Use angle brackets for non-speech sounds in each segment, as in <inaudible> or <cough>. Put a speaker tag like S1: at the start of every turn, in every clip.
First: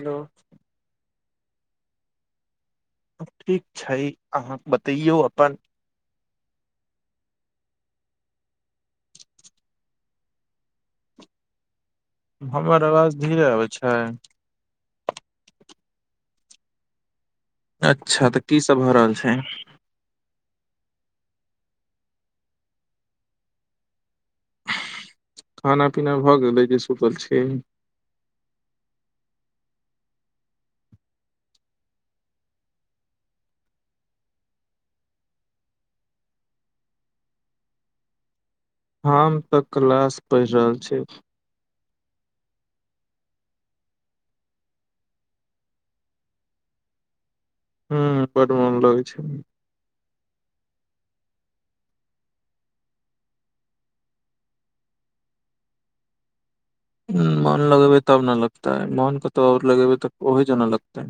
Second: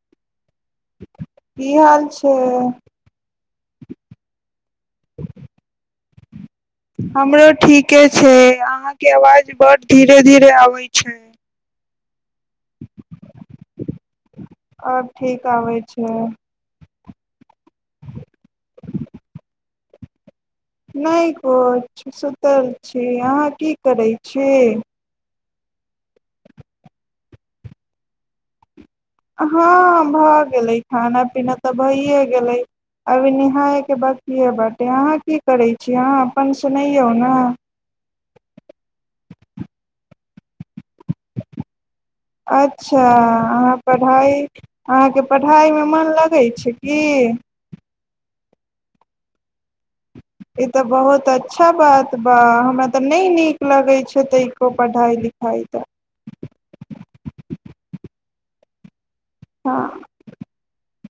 S1: Hello
S2: की हाल छै
S1: ठीक छै अहाँ बतैयौ अपन
S2: हमरो ठीके छै अहाँके आवाज बड धीरे धीरे आबै छै
S1: हमर आवाज धीरे आबै छै
S2: आब ठीक आबै छै
S1: अच्छा तऽ कीसभ भऽ रहल छै
S2: नहि किछु सुतल छी अहाँ की करैत छी
S1: खाना पीना भऽ गेलै जे सुतल छि
S2: हँ भऽ गेलै खाना पीना तऽ भइए गेलै अभी निहायके बकिए बटे अहाँ की करै छै अहाँ अपन सुनैयौ ने
S1: हम तऽ क्लास पढ़ि रहल छी
S2: अच्छा अहाँ पढ़ाइ अहाँके पढ़ाइमे मन लगै छै की
S1: ह बड मन लगै छै
S2: ई तऽ बहुत अच्छा बात बा हमरा तऽ नहि नीक लगै छै तैको पढ़ाइ लिखाइ तऽ
S1: मोन लगेबै तब न लगताै मोन क तऽऔर
S2: हँ
S1: लगेबे तक ओहहि जाना लगत है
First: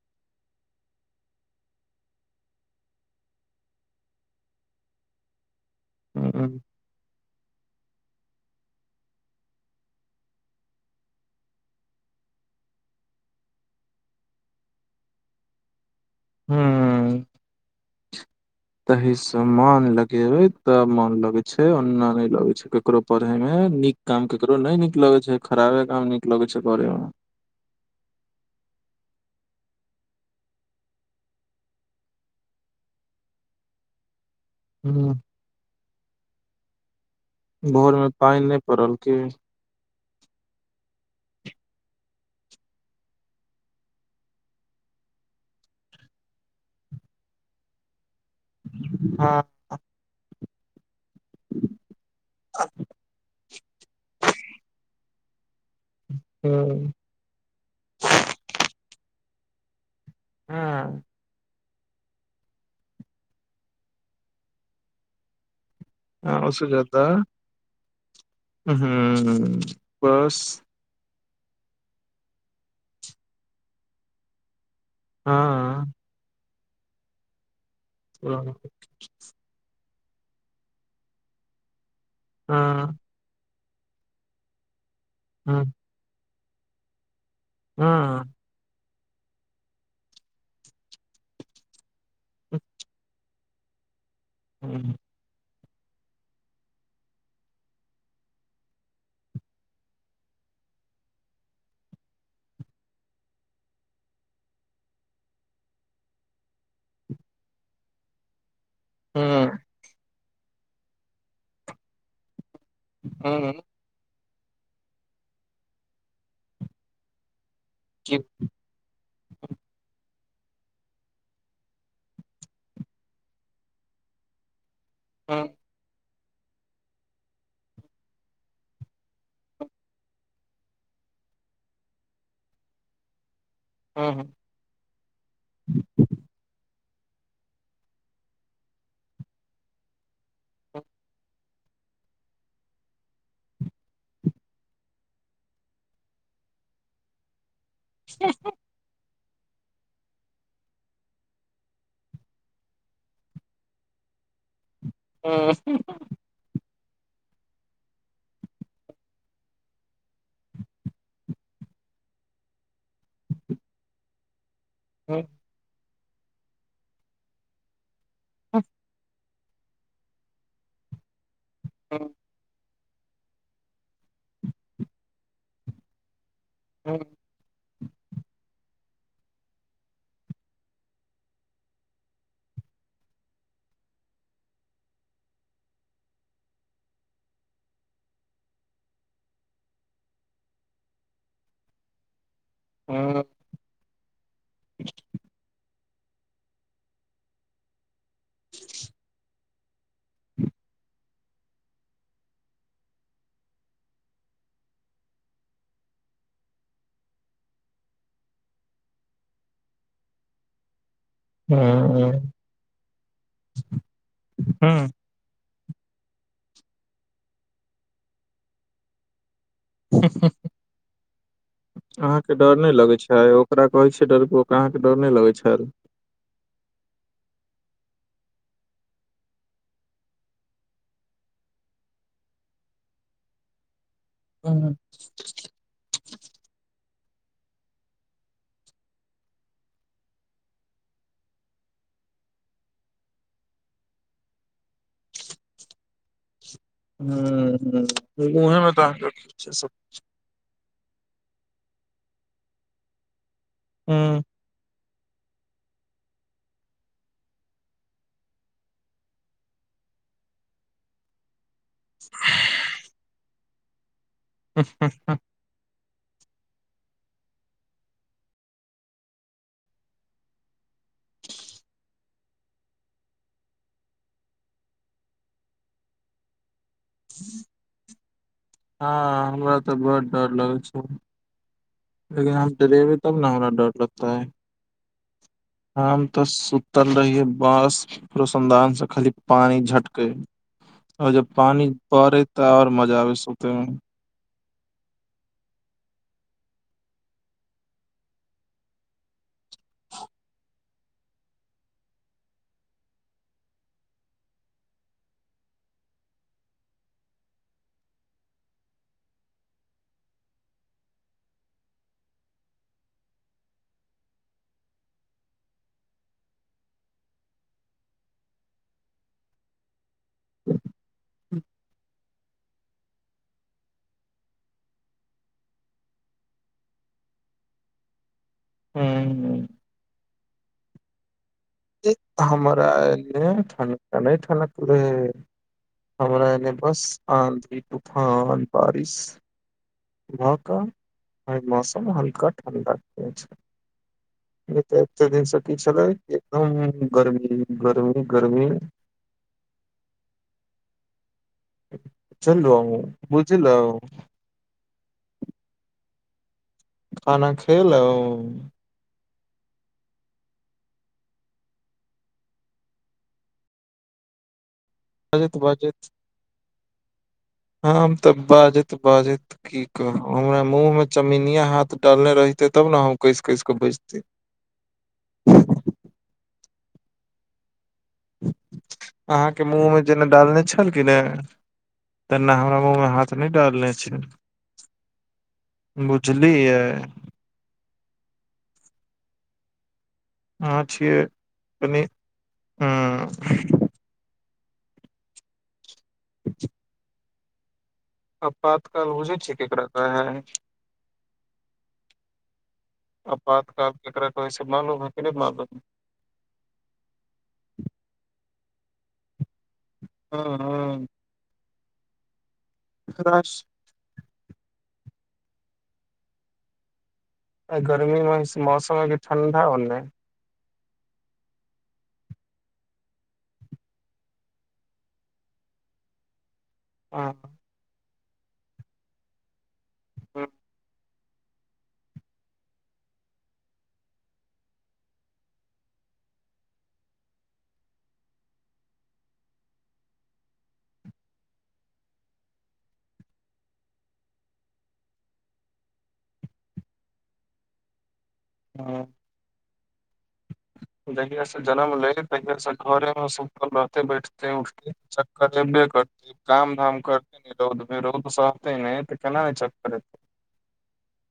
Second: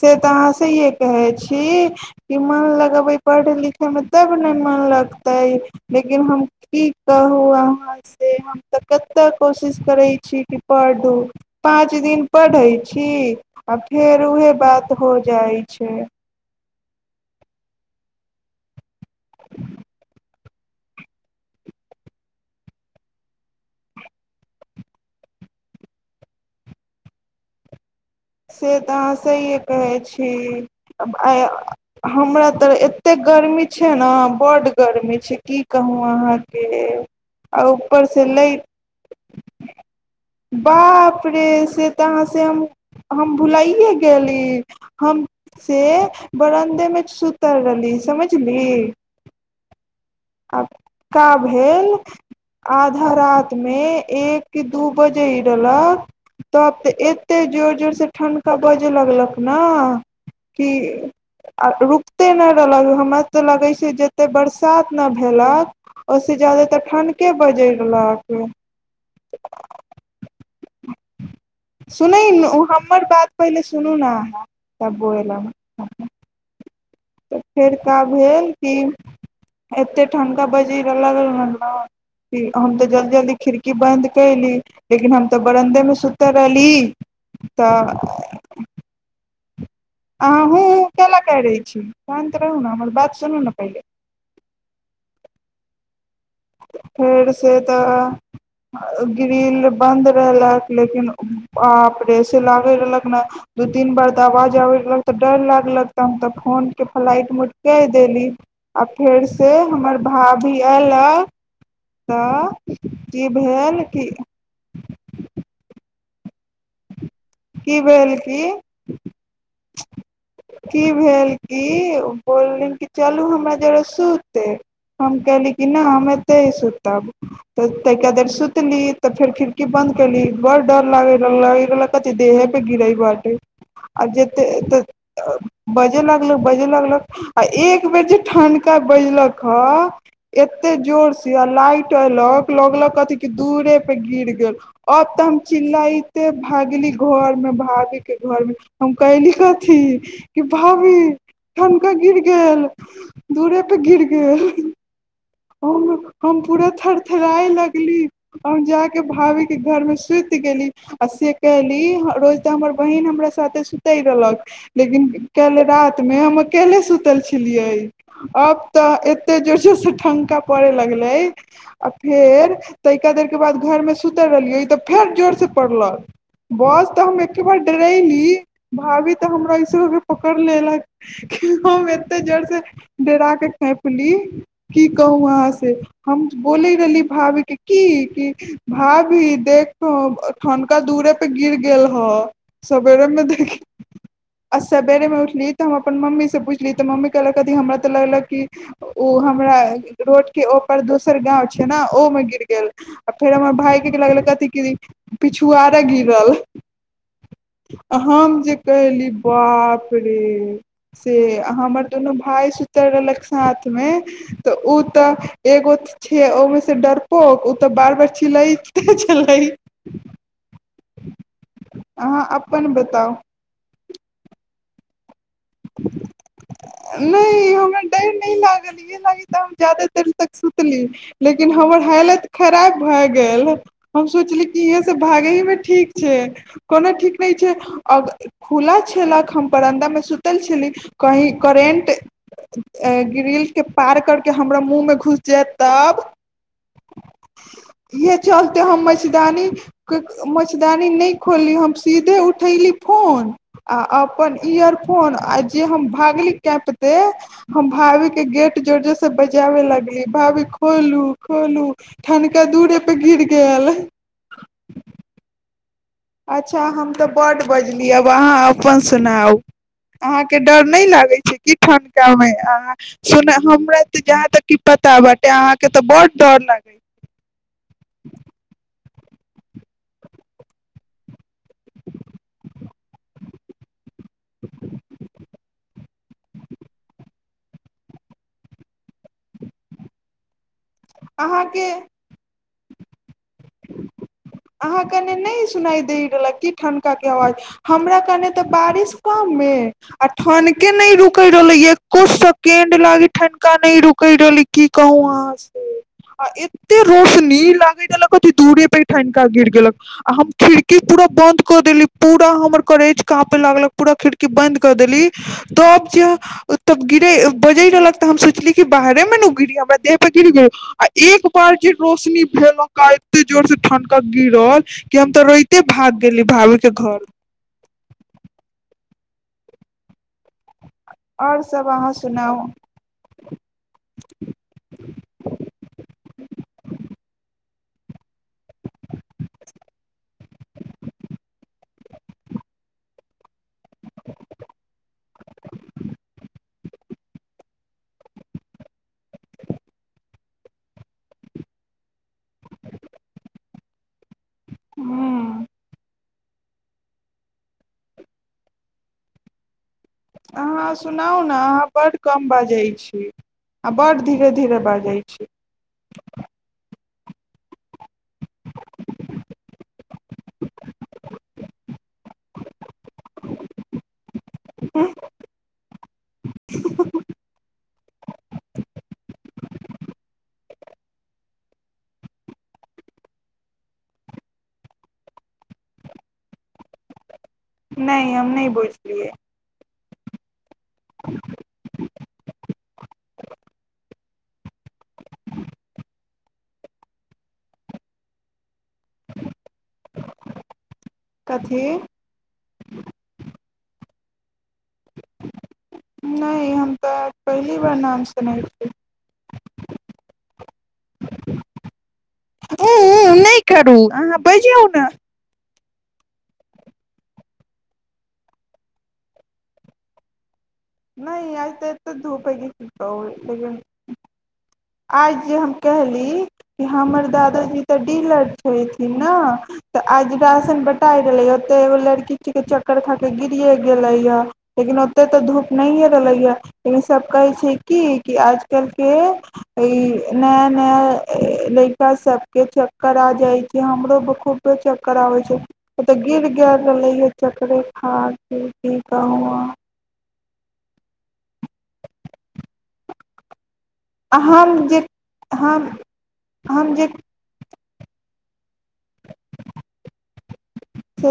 S2: से तऽ अहाँसँए कहै छी कि मन लगबै पढ़य लिखयमे तब ने मन लगतै लेकिन हम
S1: ह
S2: की कहू अहाँ से हम तऽ कतेक कोशिश करैत छी कि पढ़ू पाँच दिन पढ़ैत छी आ फेर उएहे बात हो जाइ छै
S1: हुँ म तहीसँ मन लगेबै तब मोन लगै छै ओना नहि लगै छै केकरो पढ़यमे नीक काम केकरो नहि नीक लगै छै खराबे काम नीक लगै छै करय मे
S2: से तऽ अहाँ सहिए कहै छी आइ हमरा तऽ एतेक गर्मी छै नऽ बड्ड
S1: हम्म
S2: गर्मी छै की कहू अहाँ क आ
S1: भोर
S2: ऊपर
S1: में
S2: से
S1: पानि
S2: लै
S1: नहि पड़ल की
S2: बाप रे से तहाँसँ हम हम भुलाइे गेली हम से बरन्दे मे सुतल रहली समझ पछली
S1: हँ
S2: हँ का भेल आध रात मे एक के दू बजे तब तऽ
S1: हँ
S2: एते जोर जोर से ठण्ड का बज जे लगलक ने की
S1: हँ
S2: आ रुकते नहि रहलक हमरा तऽ लगै छै जते बरसात कतना भेलक ओहिसँ
S1: ओस
S2: ज्यादातर
S1: जादा
S2: ठण्ढके बजरि रहलक
S1: ह बस
S2: सुन हमर बात पहिले सुनू ने अहाँ बबो एल
S1: हँ
S2: त फेड़का भेल
S1: हँ
S2: क एते ठण्डा बजिऽ लगल ने ठ ह त
S1: हँ
S2: जल्द जल्ी खिर की बन्द कल लेकिन हम तऽ
S1: हँ
S2: बरन्दे में सु तरली तऽ
S1: हँ
S2: अहहूँ क ल कैत छी शानत रहू ने हमर बात सुनू ने थू
S1: ह्म
S2: फेरसँ तऽ ग्रिल बन्द रहलक लेकिन ऑपरेस लागैत रहलक ने दू तीन बार तऽ आवाज आबैत रहलक तऽ डर लागलक तऽ हम तऽ फोनके फ्लाइट मोट कहि देली आ फेर से हमर भभि अलक तऽ की
S1: हँ
S2: भेल क की भेल की की भेल कि ओ बोललिन कि चलू हमरा जर सुतै हम कहली कि नहि हममे सुते ह सुतब तऽ ताहिदर सुतली तऽ फेर खिड़की बन्द कली बड़ डर ल लग कति देह है पेगी रहहि बारटे आ जत त बजे लागल बजे लगल आ एक बेर जे ठनका बैजलक ह एते जोर से आ लाइट ऐलक लगलक कथी क दूरे पे गिर गेल अब ते हम चिललाईते खा गेली घर में भात के घर मे हम कली कथी कि भाभी ठनका गिर गेल दूरे पे गिर गेल हम हम पूरा थर उथराइ लगली आ जा कऽ भाभीके घरमे सुति गेली आ से कयली रोज तऽ हमर बहीन हमरा साथे सुतय रहलक लेकिन कले रात त मे हम अकेले सुतल छलियै आब तऽ एक तऽ जोर जोर से ठनका ा पड़े लगै आ फेर तऽ एका देरके बाद घरमे सुतल रहलियै ई तऽ फेर जोरसँ पड़लक बस तऽ हम एके बार डरैली भाभी तऽ हमरा ईस के पकड़ लेलक हम एते जर से डरा के खेपली क कहू वहाँ से हम बोले रहली भाभी के की क भाभी देख ठनका दूरे पे गिर गेल ह सबेरममे देखी अ स बेेरमे उठल तऽ हम अपन मम्मी से पूछली तऽ मम्मी कहलक अद हमरा तऽ लगलक क ओ हमरा रोड के पर दोसर गाव छै ने ओमे गिर गेल आ फेर हमर भााय के लगले कथि क पिछुआरा गिरल हम जे कहली बाप रे से हमर दुनू भााय सुतल रहलक साथमे तऽ ओ एगो छै ओमे से डरपोक ओ तऽ बार बार चिलई छलै
S1: ह ह
S2: अहाँ
S1: अहाँके डर
S2: अपन
S1: नहि लगै
S2: बताउ
S1: छै ओकरा कहै छै डर अ के डर नहि लगे छै खल
S2: नहि हमरा डर नहि लागल इएह लागल तऽ हम ज्यादा देर तक सुतली लेकिन हमर हालत खराब भए गेल हम सोचली कि इहे सब भागे ही मे ठीक छै कोना ठीक छै खुला छलक हम परन्दा मे सुतल छली कही करेन्ट ग्रिलके पार करके हमरा मुँहमे घुसि जायत तब
S1: हुँ
S2: इहे
S1: हुँ
S2: चलते हम
S1: उएहेमे
S2: मच्छदानी
S1: तऽ अहाँके
S2: मच्छदानी नहि खोली हम सीधे उठयली फोन आ
S1: हम्म,
S2: अपन ईअर फोन आ जे हम भागली क पते हम भाभी के गेट जोर जोर से बजाबे लगली भाभी खोलू खोलु ठनका दूेरे पे गिर गेल के हलेय
S1: हुँ हुँ हुँ म
S2: अच्छा हम तऽ बड्ड बजली आब अहाँ अपन सुनाउ अहाँकेँ डर नहि लागैत छै की ठनकामे अहाँन हमरा तऽ जहाँ तक कि पता बटे अहाँकेँ तऽ बड्ड डर लगैत
S1: हू हँ हमरा तऽ बड डर लगै छै लेकिन हम डरेबी तब ने हमरा डर लगत
S2: ह
S1: हमाम तऽ सुतल रहियै बाँस रोशनदान सँ खाली पानी झटकै आओर जब
S2: अहाँके
S1: पानी पड़ैत ताऔर मजा भी सुते मे
S2: अहाँ कने नहि सुनाई द रहले की ठनका के आवाज हमरा कने तऽ बारिश कम मे आ ठनके नहि रुक रहले एको सेकेंड लागी ठनका नहि रुक रहले की कहू अहाँ से आ एते रोशनी लागे रहले कथी दूरे पर ठिनका गिर गेलक आ हम खिड़की पूरा बंद कर देली पूरा हमर करेज कह पे लागलक पूरा खिड़की बंद कर देली तब जे तब गिरे बजे रहलक ते हम सोचली क बाहरे मे ने गिरी हमरा देह पे गिर गेल आ एक बार जे रोशनी भेलका एते जोर से ठनक गिरल कि हम तऽ रोते भाग गेली भभू के घर
S1: हुँ
S2: आओर सभ अहाँ सुनाउ
S1: हमरा एने ठानक नहि ठानकलय हमरा एने बस आधी तूफान बारिस भ क आ मौसम हल्का ठण्डाक छै नहि तऽ एक दिनसँ की छलै एकदम गर्मी गर्मी गर्मी चल बुझलहुँ
S2: ह
S1: खाना खेलहुँ
S2: अहाँ सुनाउ ने अहाँ बड्ड कम बाजैत छी आ बड्ड धीरे धीरे बाजैत
S1: बाजत बाजत हम तब बाजैत बाजैत की कहू हमरा मुँह मे चमीनिया हाथ डालने रहिते तब ने हम कसि कस कऽ बैजते
S2: ह ह -
S1: अहाँके मुँहमे जेना डालने छलखिन ने तेना हमरा मुँहमे हाथ नहि डालने छै बुझलियै
S2: नहि हम नहि बुझलिए
S1: अहाँ छियै कनी हुँ <inaudible> आपातकाल बुझैय छिय केकरा रह
S2: कथी
S1: अपपात तब केकरा कहैसे मालूम है
S2: नहि हम तऽ पहिली बार नाम सुनै छी
S1: हँ हँ
S2: हुँ हुँ नहि करू अहाँ बजीयौ न
S1: आय गर्मीमे मौसममे कि ठण्डा होले
S2: नहि आ तऽ तऽ धूपै हैय की कहु आइ जे हम कहली हमर
S1: हँ
S2: दादाजी तऽ पीलर धोयेथिन न तऽ अज रासन ब कटाइ रहलैए ओतेक एगो लड़की छे चक्कर खा कऽ गिरए गेलैए लेकिन ओतेक तऽ धूप नहिए रहलैए लेकिन सभ कहै छै कि कि आज कलके इ नया नया लड़का सबके चक्कर आ जाइ छै हमरो खूबके चक्कर आबै छै ओ तऽ गिर गेल रहलै ह चक्करे खार से की
S1: हूँ
S2: कहूँ अहाँ
S1: जहिया से जनम ले तहिया से घरे मे सुखल बैठत है
S2: अहाँ हम
S1: उठे
S2: जे
S1: चक्कर ले
S2: हम
S1: करते काम
S2: हम
S1: धाम
S2: जे
S1: करते नि रौद रोद सत ह नहि तऽ केना नहि चककर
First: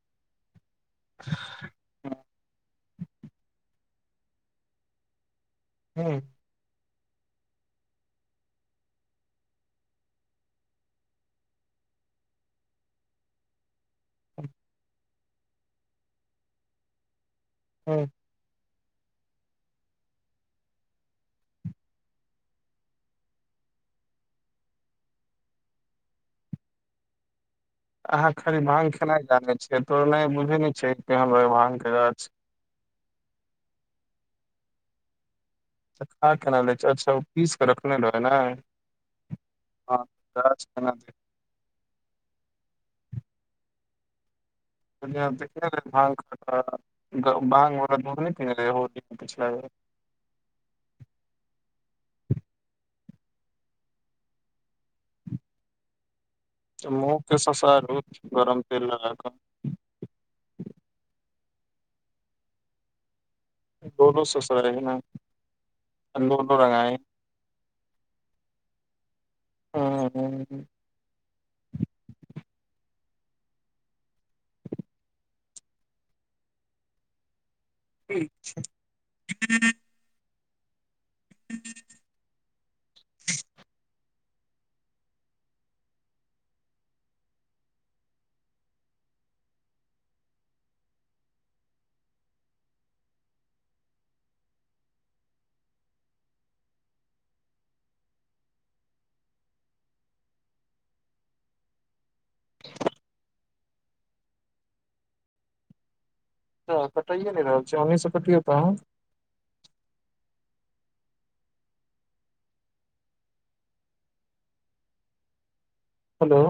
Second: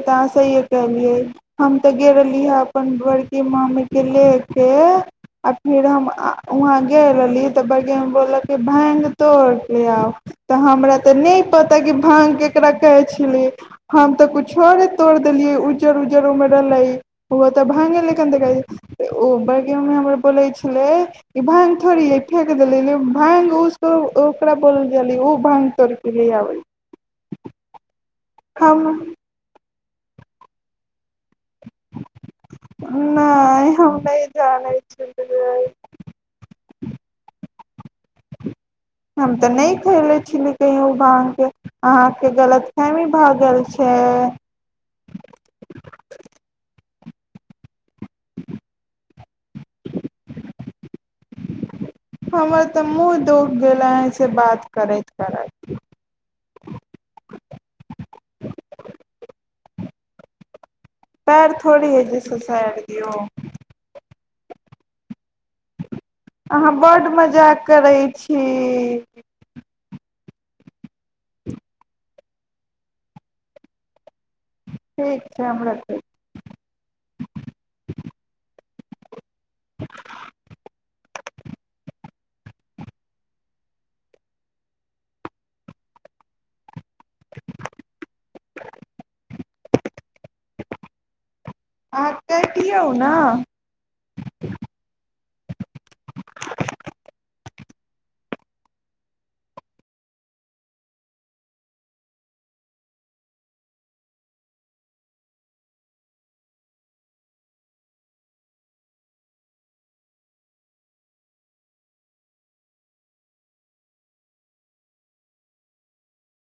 S2: कहहाँ सी कहलियए हम ते गेल रहली है अपन घरकेी माँ मे गेलिए लेके फेर हम
S1: हम्म,
S2: आ वहाँ कए लेलिय त बरज्ञानं बोलल कए भाँग तोड़ कें आउ त हमरा त नहि पता भाग केकरा कहै छल छर तोड़ि देलियै उज्जर उज्जर उमे रहलै ओहो तऽ भाँगे
S1: हम्म।
S2: लेक देखाय तऽ ओ बड़गीममे हमर बोलै छलै ई भाँङग थोड़ियै फेेक देलै भाँङग ओसभ ओकरा बोल गेलियै ओ भाँङ्ग तोड़य क लि आबै
S1: अहाँ खाली भाँग
S2: हम
S1: खेनाइ जानैत छी से तोर माय बुझए न छै के रभंगके गाछ
S2: नहि हम नहि जानै छलिए
S1: तऽ खा केना लै छै अच्छा ओ पीस कऽ रखने रहै ने
S2: हम तऽ नहि
S1: हँ
S2: खयले छली
S1: गाछ
S2: कही
S1: केना देख
S2: भग के अहाँके गलत खइमे भागल छै
S1: गहु भाँग दूध नहि पिन रहे होर दि छै
S2: टूट गेल अंहीं सँ बात करैत करैत
S1: मुँह के ससारू गरम तेल लगााकऽ
S2: पैर थोड़ी अजे ससाइड दियौ
S1: बोनो सोस रहे ने लोलो
S2: अहाँ
S1: रंगाही
S2: बड्ड मजाक करै छी
S1: हँ ह
S2: ठीक छै हमरा
S1: ठीक छै ह <inaudible>
S2: <inaudible> अहाँ कहि दियौ न
S1: त कटाइए नहि रहल छै ओन्हिसँ कटियो त हेलो